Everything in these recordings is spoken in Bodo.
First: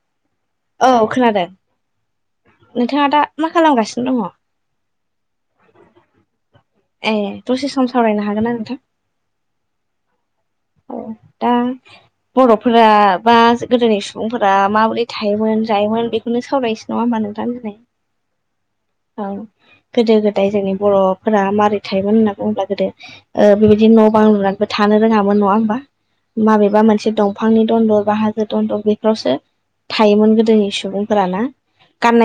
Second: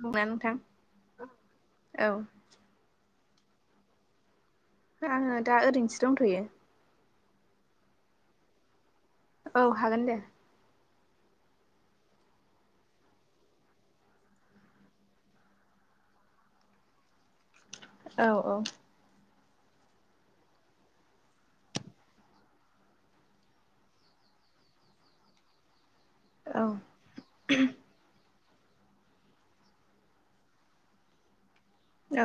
खोना नोंथां? औ खोनादों। औ। नोंथाङा दा मा खालामगासिनो दङ? आङो दा ओरैनोसो दंथ'यो। ए दसे सम सावरायनो हागोन ना नोंथां? औ हागोन दे। औ दा बर'फोरा बा गोदोनि सुबुंफोरा माबोरै थायोमोन जायोमोन बेखौनो सावरायनोसै नङा होमबा नों थां। औ औ औ गोदो गोदाय जोंनि बर'फोरा माबारै थायोमोन होनना बुङोब्ला गोदो ओ बेबायदि न' बां लुनानैबो थानो रोङामोन नङा होमबा औ माबेबा मोनसे दं दंफांनि दन्दर बा हाजो दन्दर बेफोरावसो थायोमोन गोदोनि सुबुंफोरा ना?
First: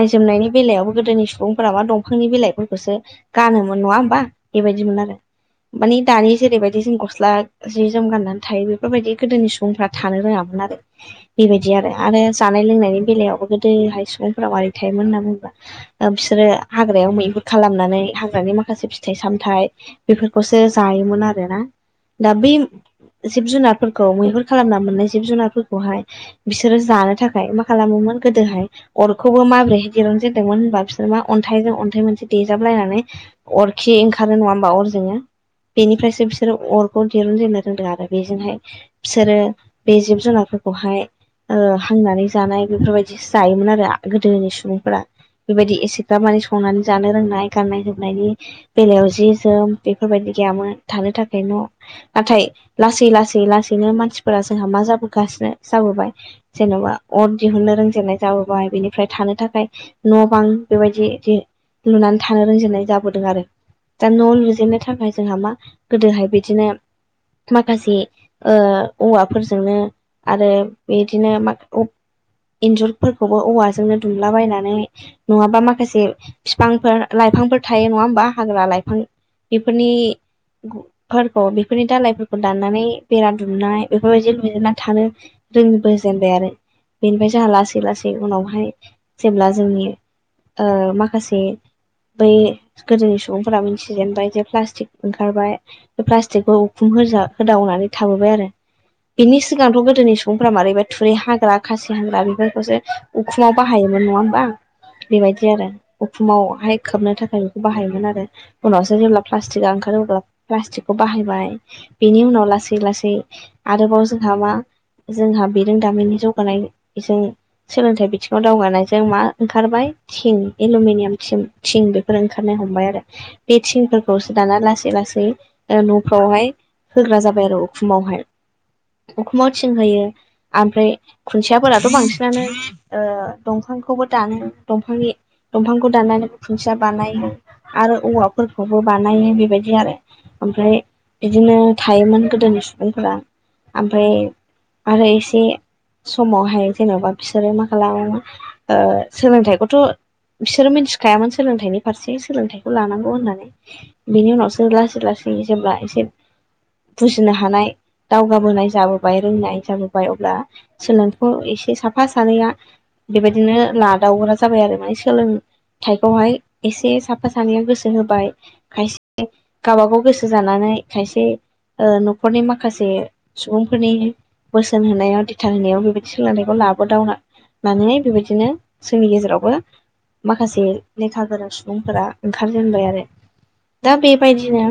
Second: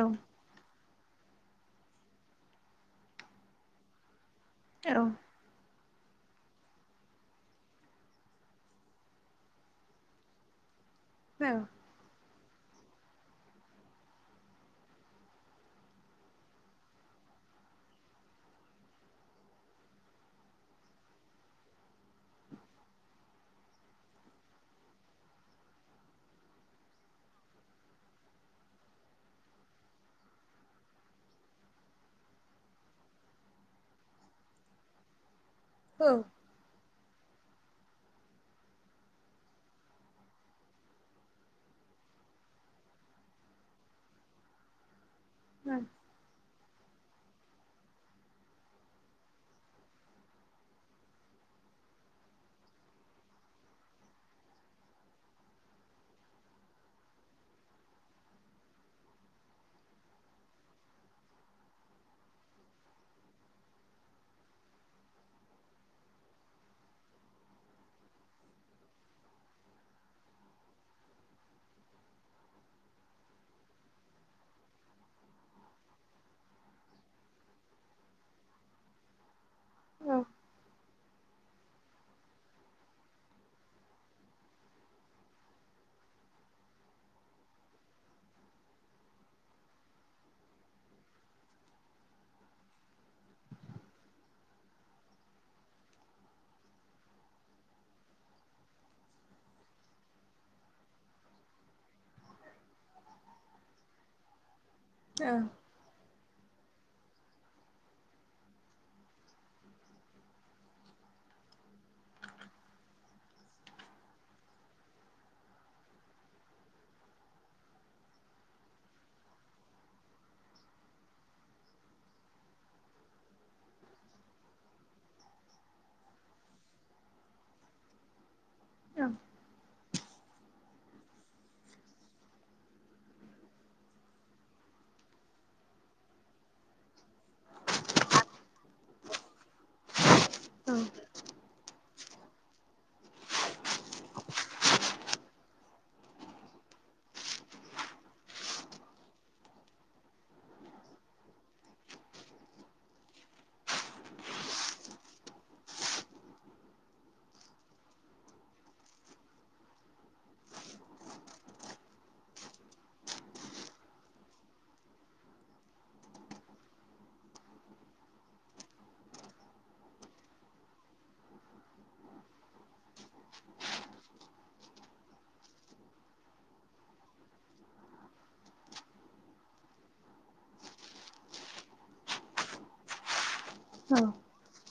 औ जोमनायनि बेलायावबो गोदोनि सुबुं फोराबा दंफांनि बिलाइफोरखौसो गानोमोन नङा होमबा औ बेबायदिमोन आरो। मानि दानि जेरैबायदि जों गस्ला जि जोम गाननानै थायो। बेफोरबायदि गोदोनि सुबुंफ्रा थानो रोङामोन आरो बेबायदि औ आरो। आरो जानाय लोंनायनि बेलायावबो गोदोहाय सुबुंफोराव मरै थायोमोन होनना बुङोब्ला ओ बिसोरो हाग्रायाव मैहुर खालामनानै हाग्रानि माखासे फिथाइ सामथाइ बेफोरखौसो जायोमोन आरोना? दा बै जिब जुनारफोरखौ मैहुर खालामना मोननाय जिब जुनारफोरखौहाय बिसोरो जानो थाखाय मा खालामोमोन गोदोहाय अरखौबो माब्रैहाय दिरुनजेनदोंमोन होनबा बिसोर मा अन्थाइजों अन्थाइ मोनसे देजाबलायनानै अरखि ओंखारो नङा होमबा अरजोंङो औ बेनिफ्रायसो बिसोरो अर खौ दिरुनजेननो रोंदों आरो बेजोंहाय बिसोरो बे जिब जुनारफोरखौहाय ओ हांनानै जानाय बेफोरबायदिसो जायोमोन आरो गोदोनि सुबुंफोरा बेबायदि एसे दामाने संनानै जानो रोंनाय गाननाय जोमनायनि बेलायाव जि जोम बेफोरबायदि गैयामोन थानो थाखाय न' नाथाय लासै लासै लासैनो मानसिफोरा जोंहा मा जाबोगासिनो जाबोबाय जेन'बा अर दिहुननो रोंजेननाय जाबोबाय बेनिफ्राय थानो थाखाय न' बां बेबायदि दि लुनानै थानो रोंजेननाय जाबोदों आरो दा न' लुजेननो थाखाय जोंहा मा गोदोहाय बिदिनो माखासे ओ औवाफोरजोंनो आरो बिदिनो मा औ एन्जुरफोरखौबो औवाजोंनो दुमलाबायनानै नङाबा माखासे बिफांफोर लाइफांफोर थायो नङा होमबा हाग्रा लाइफां बेफोरनि फोरखौ बेफोरनि दालाायफोरखौ दाननानै बेरा दुमनाय बेफोरबायदि लुना थानो रोंबोजेनबाय आरो बेनिफ्राय जोंहा लासै लासै उनावहाय जेब्ला जोंनि ओ माखासे बै गोदोनि सुबुंफोरा मिथिजेनबाय जे प्लास्टिक ओंखारबाय बे प्लास्टिकखौ उखुम होजा होदावनानै थाबोबाय आरो बिनि सिगांथ' गोदोनि सुबुंफोरा मारैबा थुरि हाग्रा खासि हाग्रा बेफोरखौसो उखुमाव बाहायोमोन नङा होमबा बेबायदि आरो उखुमावहाय खोबनो थाखाय बेखौ बाहायोमोन आरो उनावसो जेब्ला प्लास्टिकआ ओंखारो अब्ला प्लास्टिक खौ बाहायबाय बेनि उनाव लासै लासै आरोबाव जोंहा मा जोंहा बिरोंदामिननि जौगानाय बिजों सोलोंथाइ बिथिङाव दावगानायजों मा ओंखारबाय थिं एलुमिनियाम थिं थिं बेफोर ओंखारनो हमबाय आरो बे थिंफोरखौसो दाना लासै लासै ओ न'फ्रावहाय होग्रा जाबाय आरो उखुमावहाय उखुमाव थिं होयो आमफ्राय खुन्थियाफोराथ' बांसिनानो ओ दंफांखौबो दानो दंफांनि दंफांखौ दाननानै खुन्थिया बानाय आरो औवाफोरखौबो बानायो बेबायदि आरो ओमफ्राय बिदिनो थायोमोन गोदोनि सुबुंफोरा आमफाय आरो एसे समावहाय जेन'बा बिसोरो मा खालामो ओ सोलोंथाइखौथ' बिसोरो मिथिखायामोन सोलोंथाइनि फारसे सोलोंथाइखौ लानांगौ होननानै बिनि उनावसो लासै लासै जेब्ला एसे बुजिनो हानाय दावगाबोनाय जाबोबाय रोंनाय जाबोबाय अब्ला सोलों [unintelligible] खौ एसे साफा सानैया बेबायदिनो लादावग्रा जाबाय आरो माने सोलों थाइखौहाय एसे साफा सानैया गोसो होबाय खायसे गावबागाव गोसो गोसो जानानै खायसे ओ न'खरनि माखासे सुबुंफोरनि बोसोन होनायाव दिथा होनायाव बेबायदि सोलोंथाइखौ लाबोदावना नानै बेबायदिनो जोंनि गेजेरावबो माखासे लेखा गोरा सुबुंफोरा ओंखारजेनबाय आरो दा बेबायदिनो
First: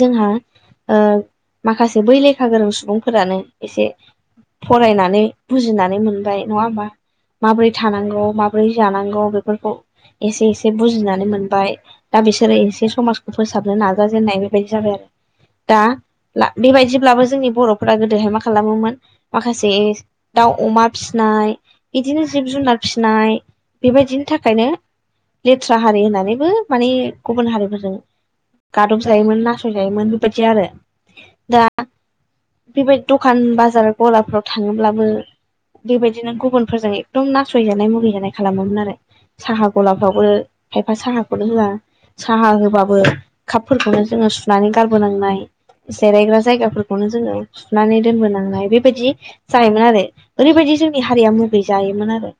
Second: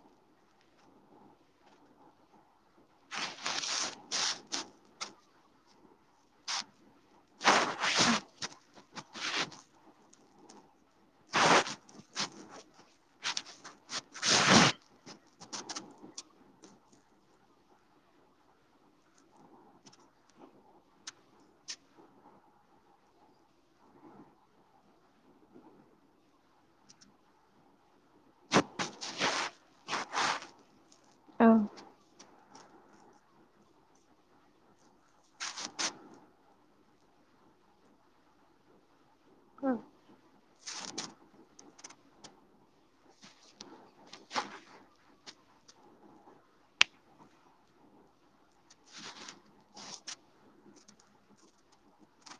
जोंहा ओ माखासे बै लेखा गोरों सुबुंफोरानो एसे फरायनानै बुजिनानै मोनबाय नङा होमबा माब्रै थानांगौ माब्रै जानांगौ बेफोरखौ एसे एसे बुजिनानै मोनबाय दा बिसोरो एसे समाजखौ फोसाबनो नाजा जोननाय बेबायदि जाबाय आरो दा ला बेबायदिब्लाबो जोंनि बर'फोरा गोदोहाय मा खालामोमोन माखासे दाउ अमा फिसिनाय बिदिनो जिब जुनार फिसिनाय बेबायदिनि थाखायनो लेथ्रा हारि होननानैबो माने गुबुन हारिफोरजों गादब जायोमोन नासयजायोमोन बेबायदि आरो दा बेबायदि दखान बाजार गलाफ्राव थाङोब्लाबो बेबायदिनो गुबुनफोरजों एकदम नासयजानाय मुगै जानाय खालामोमोन आरो साहा गलाफ्रावबो खायफा साहाखौनो होआ साहा होबाबो खापफोरखौनो जोङो सुनानै गारबोनांनाय जेरायग्रा जायगाफोरखौनो जोङो सुनानै दोनबोनांनाय बेबायदि जायोमोन आरो ओरैबायदि जोंनि हारिया मगै जायोमोन आरो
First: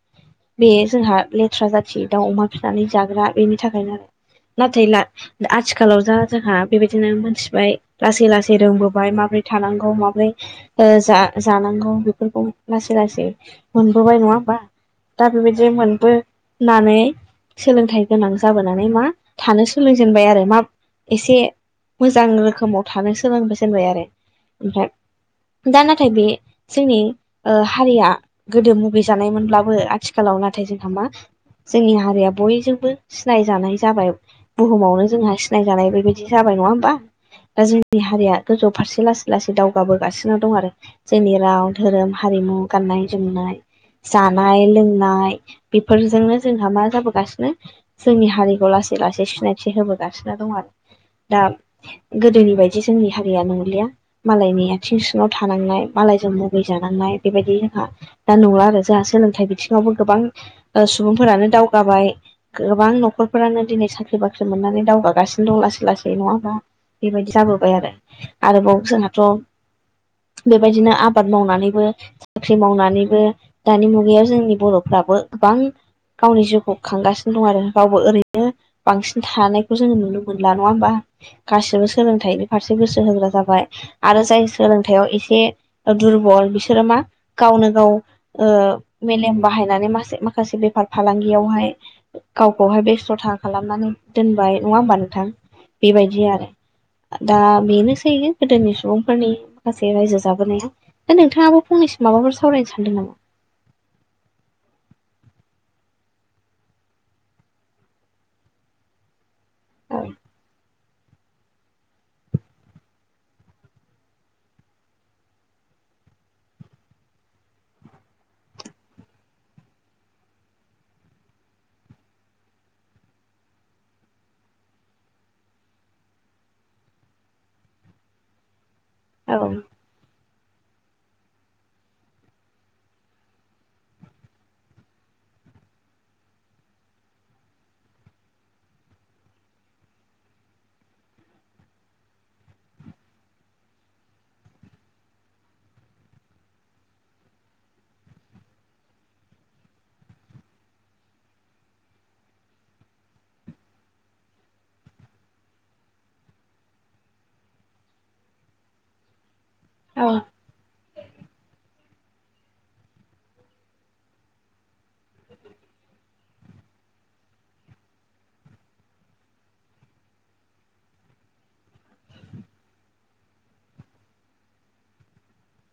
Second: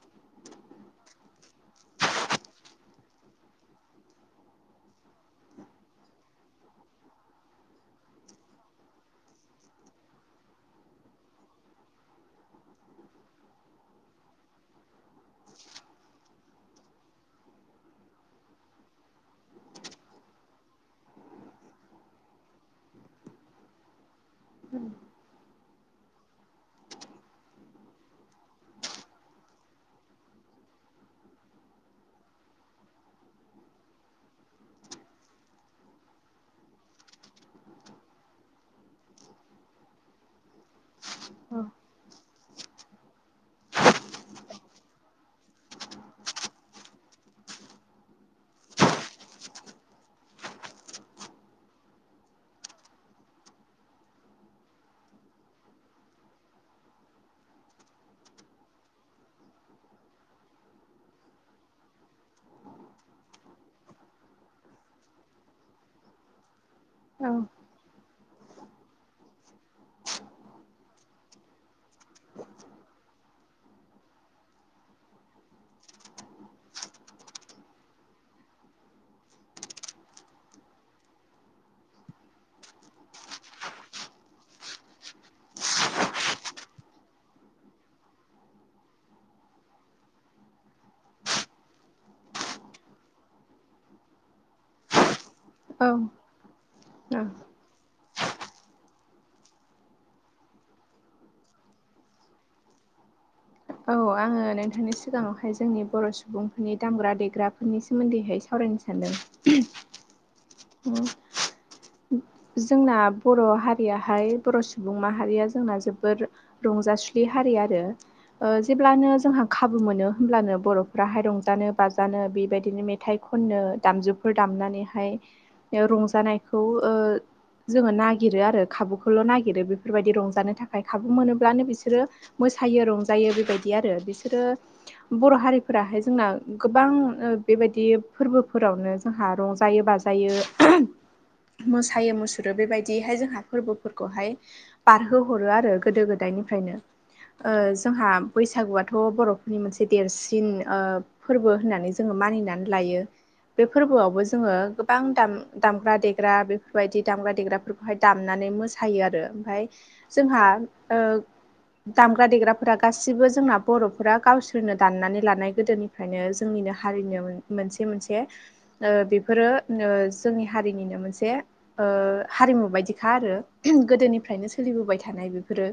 बे जोंहा लेथ्रा जाथि दाउ अमा फिनानै जाग्रा बेनि थाखायनो आरो नाथाय ला आथिख आथिखालाव जा जोंहा बेबायदिनो मोनथिबाय लासै लासै रोंबोबाय माबोरै थानांगौ माबोरै ओ जा-जानांगौ बेफोरखौ लासै लासै मोनबोबाय नङा होमबा दा बेबायदि मोनबो होननानै सोलोंथाइ गोनां जाबोनानै मा थानो सोलोंजेनबाय आरो मा एसे मोजां रोखोमाव थानो सोलोंबाय जेनबाय आरो ओमफ्राय दा नाथाय बे जोंनि ओ हारिया गोदो मुगै जानायमोनब्लाबो आथिखालाव नाथाय जोंहा मा जोंनि हारिया बयजोंबो सिनायजानाय जाबाय बुहुमावनो जोंहा सि सिनायजानाय बेबायदि जाबाय नङा होमबा दा जोंनि हारिया गोजौ फारसे लासै लासै दावगाबोगासिनो दं आरो जोंनि राव धोरोम हारिमु गाननाय जोमनाय जानाय लोंनाय बेफोरजोंनो जोंहा मा जाबोगासिनो जोंनि हारिखौ लासै लासै सिनायथि होबोगासिनो दं आरो दा गोदोनि बायदि जोंनि हारिया नंलिया मालायनि आथिं सिङाव थानांनाय मालायजों मुगै जानांनाय बेबायदि जोंहा दा नंला आरो जोंहा सोलोंथाइ बिथिङावबो गोबां ओ सुबुंफोरानो दावगाबाय गोबां न'खरफोरानो दिनै साख्रि बाख्रि मोननानै दाव गासिनो दं लासै लासै नङा होमबा औ बेबायदि जाबोबाय आरो आरोबाव जोंहाथ' बेबायदिनो आबाद मावनानैबो साख्रि मावनानैबो दानि मुगायाव जोंनि बर'फ्राबो गोबां गावनि जिउखौ खांगासिनो दं आरो रावबो ओरैनो बांसिन थानाय खौ जोङो नुनो मोनला नङा होमबा गासिबो सोलोंथाइनि फारसे गोसो होग्रा जाबाय आरो जाय सोलोंथाइआव एसे दुरबल बिसोरो मा गावनो गाव ओ मेलेम बाहायनानै मासे-माखासे बेफार फालांगियावहाय गावखौहाय बेस्थ'था खालामनानै दोनबाय नङा होमबा नोंथां बेबायदि आरो दा बेनोसैयो गोदोनि सुबुंफोरनि माखासे रायजो जाबोनाया दा नोंथाङाबो फंनैसो माबाफोर सावरायनो सानदों नामा? औ आङो नोंथांनि सिगाङावहाय जोंनि बर' सुबुंफोरनि दामग्रा देग्रा फोरनि सोमोन्दैहाय सावरायनो सानदों औ उम जोंना बर' हारियाहाय बर' सुबुं माहारिया जोंना जोबोर रंजासुलि हारि आरो ओ जेब्लानो जोंहा खाबु मोनो होमब्लानो बर'फ्राहाय रंजानो बाजानो बेबायदिनो मेथाइ खननो दामजुफोर दामनानैहाय ओ रंजानायखौ ओ जोङो नागिरो आरो खाबुखौल' औ नागिरो बेब बेफोरबायदि रंजानो थाखाय खाबु मोनोब्लानो बिसोरो मोसायो रंजायो बेबायदि आरो बिसोरो बर' हारिफोराहाय जोंना गोबां ओ बेबायदि फोरबोफोरावनो जोंहा रंजायो बाजायो मोसा यो-मुसुरो बेबायदिहाय जोंहा फोरबोफोरखौहाय बारहो हरो आरो गोदो-गोदायनिफ्रायनो। ओ जोंहा बैसागुआथ' बर'फोरनि मोनसे देरसिन ओ फोरबो होननानै जोङो मानिनानै लायो। बे फोरबोआवबो जोङो गोबां दाम-दामग्रा-देग्रा बे फोरबायायदि दामग्र- देग्राफोरखौहाय दामनानै मोसायो आरो ओमफाय औ जोंहा दामग्रा-देग्राफोरा गासिबो जोंना बर'फोरा गावसोरनो दाननानै लानाय गोदोनि ओंखायनो जोंनिनो हारिनो मोनसे मोनसे ओ बेफोरो ओ जोंनि हारिनिनो मोनसे ओ हारिमु बायदिखा आरो गोदोनिफ्रायनो सोलिबोबाय थानाय बेफोरो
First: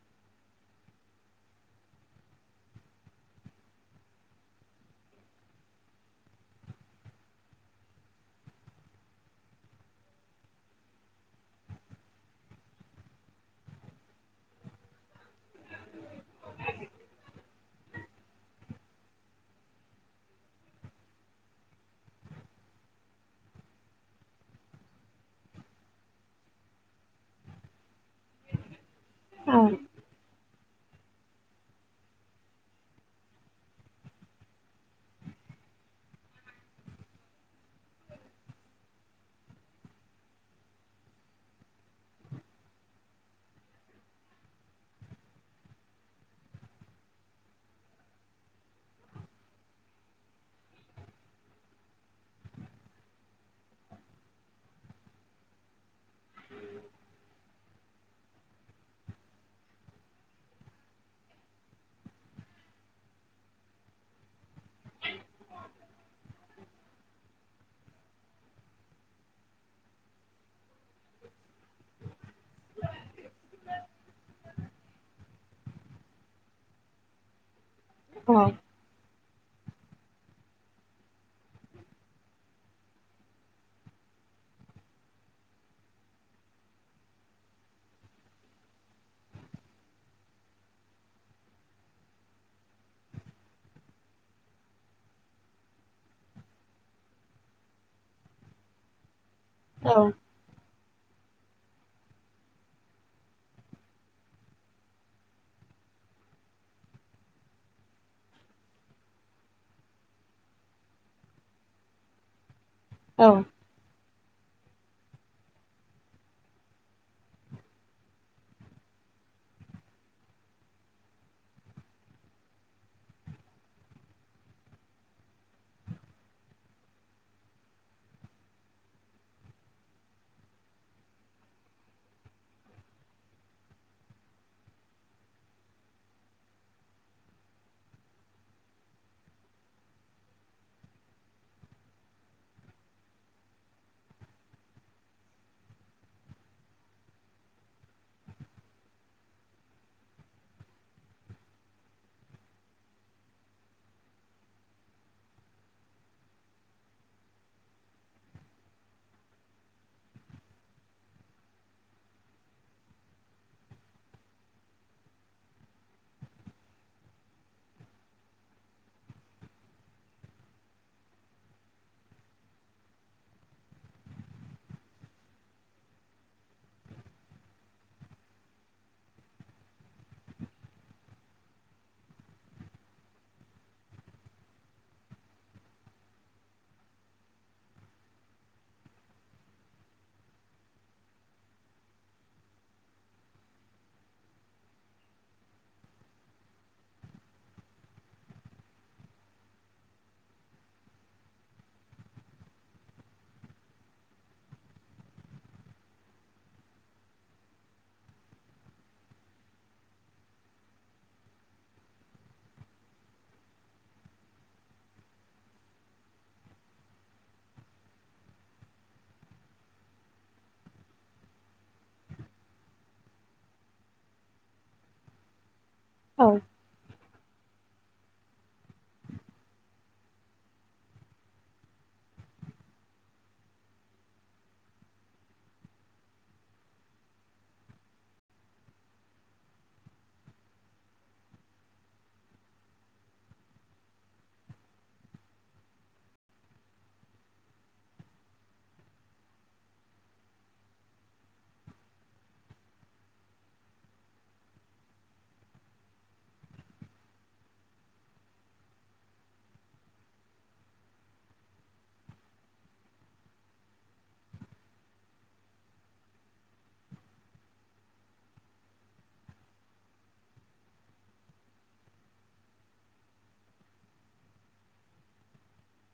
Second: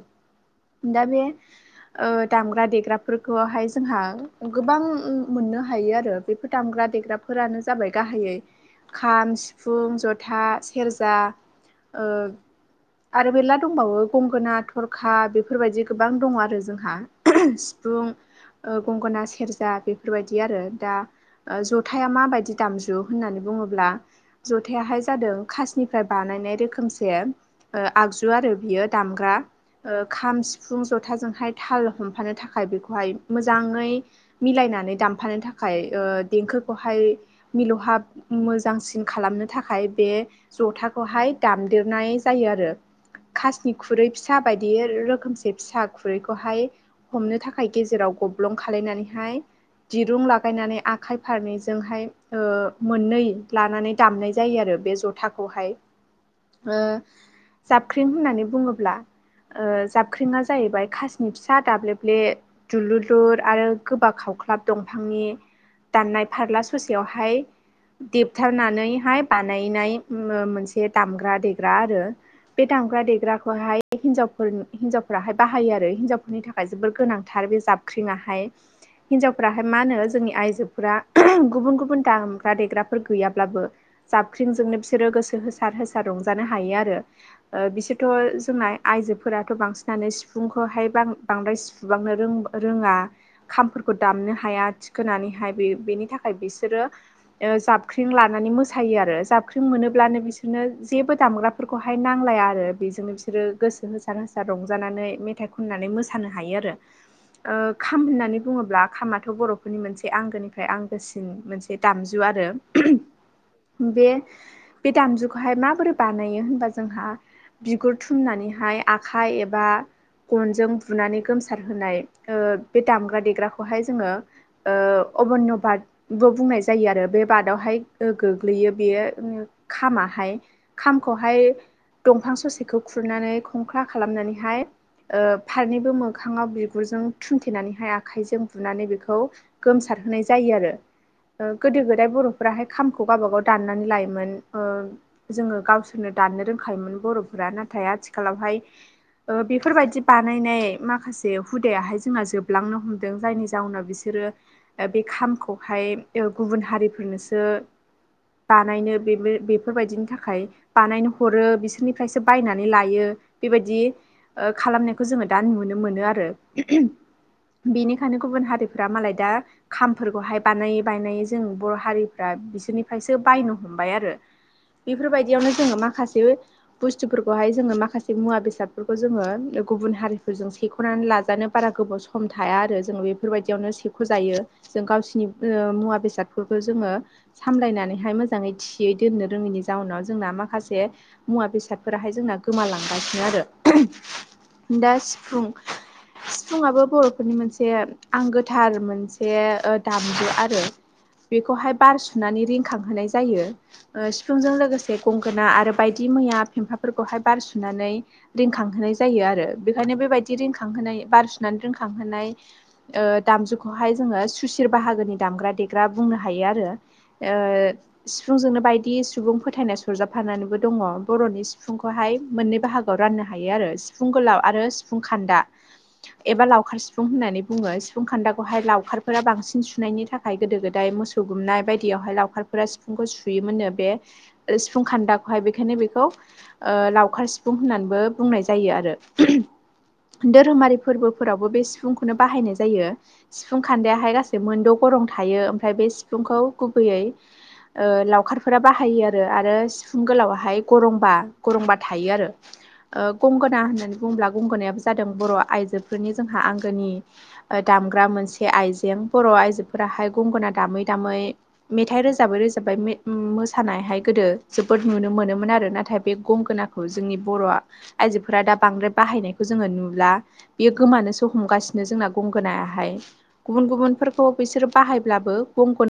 दा बे ओ दामग्रा-देग्राफोरखौहाय जोंहा गोबां मोननो हायो आरो बेफोर दामग्रा देग्राफोरानो जाबाय गाहायै खाम, सिफुं, जथा सेरजा ओ आरो मेरला दंबावो गंगोना, थरखा बेफोरबायदि गोबां दङ आरो जोंहा। सिफुं, ओ गंगोना, सेरजा बेफोरबायदि आरो दा ओ ज'थाया माबायदि दामजु होननानै बुङोब्ला ज'थायाहाय जादों खासनिफ्राय बानायनाय रोखोमसे ओआगजु आरो बियो दामग्रा औ ओ खाम सि फुं, ज'थाजोंहाय थाल हमफानो थाखाय बेखौहाय मोजाङै मिलायनानै दामफानो थाखाय ओ देंखोखौहाय मिलौहाब मोजांसिन खालामनो थाखाय बे ज'थाखौहाय दामदेरनाय जायो आरो। खासनि खुरै फिसा बायदि रोखोमसे फिसा खुरैखौहाय हमनो थाखाय गेजेराव गब्लं खालायनानैहाय दिरुं लागायनानै आखाइ फारनैजोंहाय ओ मोननै लानानै दामनाय जायो आरो बे जथाखौहाय ओ जाबख्रिं होननानै बुङोब्ला ओ जाबख्रिङा जाहैबाय खासिनि फिसा दाब्लेब्ले दुलुलुर आरो गोबा खावख्लाब दंफांनि दाननाय फारला ससेयावहाय देबथारनानैहाय बानायनाय ओ मोनसे दामग्रा-देग्रा आरो बे दामग्रा-देग्राखौहाय हिनजावफोरनो हिनजावफोराहाय बाहायो आरो हिनजावफोरनि थाखाय जोबोर गोनांथार बे जाब ख्रिङाहाय हिनजावफ्राहाय मा होनो जोंनि आइजोफोरा गुबुन गुबुन दामग्रा-देग्राफोर गैयाब्लाबो जाबख्रिंजोंनो बिसोरो गोसो होसार होसार रंजानो हायो आरो। ओ बिसोरथ' जोंना आइजोफोराथ' बांसिनानो सिफुंखौहाय बां द्राय सुबांनो रों-रोङा। खामफोरखौ दामनो हाया थिखोनानैहाय बे-बेनि थाखाय बिसोरो ओ जाबख्रिं लानानै मोसायो आरो जाबख्रिं औ मोनोब्लानो बिसो रनो जेबो दामग्राफोरखौहाय नांलाया आरो बेजोंनो बिसोरो गोसो होसार होसार रंजानानै मेथाइ खननानै मोसानो हायो आरो। ओ खाम होननानै बुङोब्ला खामाथ' बर'फोरनि मोनसे आंगोनिफ्राय आंगोसिन मोनसे बे दामजु आरो औ बे बे दामजुखोहाय माबोरै बानायो होनबा जोंहा बिगुर थुमनानैहाय आखाइ एबा गनजों बुनानै गोमसारहोनाय ओ बे दामग्रा-देग्राखौहाय जोङो ओ अबन्य बादबो बुंनाय जायो आरो बे बादावहाय ओ गोग्लैयो बेयो खामाहाय खामखौहाय दंफां ससेखौ खुरनानै खंख्ला खालामनानैहाय ओ फारनैबो मोखाङाव बिगुरजों थुमथेनानैहाय आखाइजों बुनानै बेखौ गोमसारहोनाय जायो आरो गोदो गोदाय बर'फोराहाय खामखौ गावबागाव दाननानै लायो मोन ओ जोङो गावसोरनो दाननो रोंखायोमोन बर'फोरा नाथाय आथिखालावहाय ओ बेफोरबायदि बानायनाय माखासे हुदायाहाय जोंना जोबलांनो हमदों जायनि जाउनाव बिसो सोरो ओ बे खामखौहाय ओ गुबुन हारिफोरनोसो बानायनो बेबो बेफोरबायदिनि थाखाय बानायनो हरो बिसोरनिफ्रायसो बायनानै लायो बेबादि ओ खालामनायखौ जोङो दा नुनो मोनो आरो बेनिखायनो गुबुन हारिफ्रा मालाय दा खामफोरखौहाय बानायै बायनायै जों बर' हारिफ्रा बिसोरनिफ्रायसो बायनो हमबाय आरो बेफोरबायदियावनो जोङो माखासे बुस्थुफोरखौहाय जोङो माखासे मुवा बेसादफोरखौ जोङो गुबुन हारिफोरजों सेख'नानै लाजानो बारा गोबाव सम थाया आरो जों बेफोरबादियावनो सेख' जायो जों गावसिनि ओ मुवा बेसादफोरखौ जोङो सामलायनानैहाय मो जाङै थियै दोननो रोङैनि जाउनाव जोंना माखासे मुवा बेसादफोराहाय जोंना गोमालांगासिनो आरो दा सिफुं सिफुुंआबो बर'फोरनि मोनसे आंगोथार मोनसे ओ दामजु आरो बेखौहाय बार सुनानै रिंखांहोनाय जायो ओ सिफुंजों लोगोसे गंगोना आरो बायदि मैया फेम्फाफोरखौहाय बारसुनानै रिंखांहोनाय जायो आरो बेखायनो बेबायदि रिंखांहोनाय बार सुनानै रिंखांहोनाय ओ दामजुखौहाय जोङो सुसिर बाहागोनि दामग्रा देग्रा बुंनो हायो आरो ओ सिफुंजोंनो बायदि सुबुं फोथायनाय सरजाबफानानैबो दङ बर'नि सिफुंखौहाय मोननै बाहा गोआव राननो हायो आरो सिफुं गोलाव आरो सिफुं खान्दा [inaudible] एबा लावखार सिफुं होननानै बुङो सिफुं खान्दाखौहाय लावखारफोरा बांसिन सुनायनि थाखाय गोदो गोदाय मो सौ गुमनाय बायदियावहाय लावखारफोरा सि फुंखौ सुयोमोननो बे ओ सिफुं खान्दाखौहाय बेखायनो बेखौ ओ लावखार सिफुं होननानैबो बुंनाय जायो आरो दोरोमारि फोरबोफोरावबो बे सिफुंखौनो बाहायनाय जायो सिफुं खान्दायाहाय गासै मोनद' गरं थायो ओमफ्राय बे सिफुंखौ गुबैयै ओ लावखारफोरा बाहायो आरो आरो सिफुं गोलावहाय गरंबा गरंबा थायो आरो। ओ गंगोना होननानै बुङोब्ला गंगोनायाबो जादों बर' आइजोफोरनि जोंहा आंगोनि दामग्रा मोनसे आइजें बर' आइजोफोराहाय गंगोना दामै दामै मेथाइ रोजाबै रो थाबाय मे ओ मोसानायहाय गोदो जोबोद नुनो मोनोमोन आरो नाथाय बे गंगोनाखौ जोंनि बर'आ आइजोफोरा दा बांद्राय बाहायनायखौ जोङो नुला बेयो गोमानोसो हमगासिनो जोंना गंगोनायाहाय गुबुन गुबुनफोरखौ बिसोरो बाहायब्लाबो गं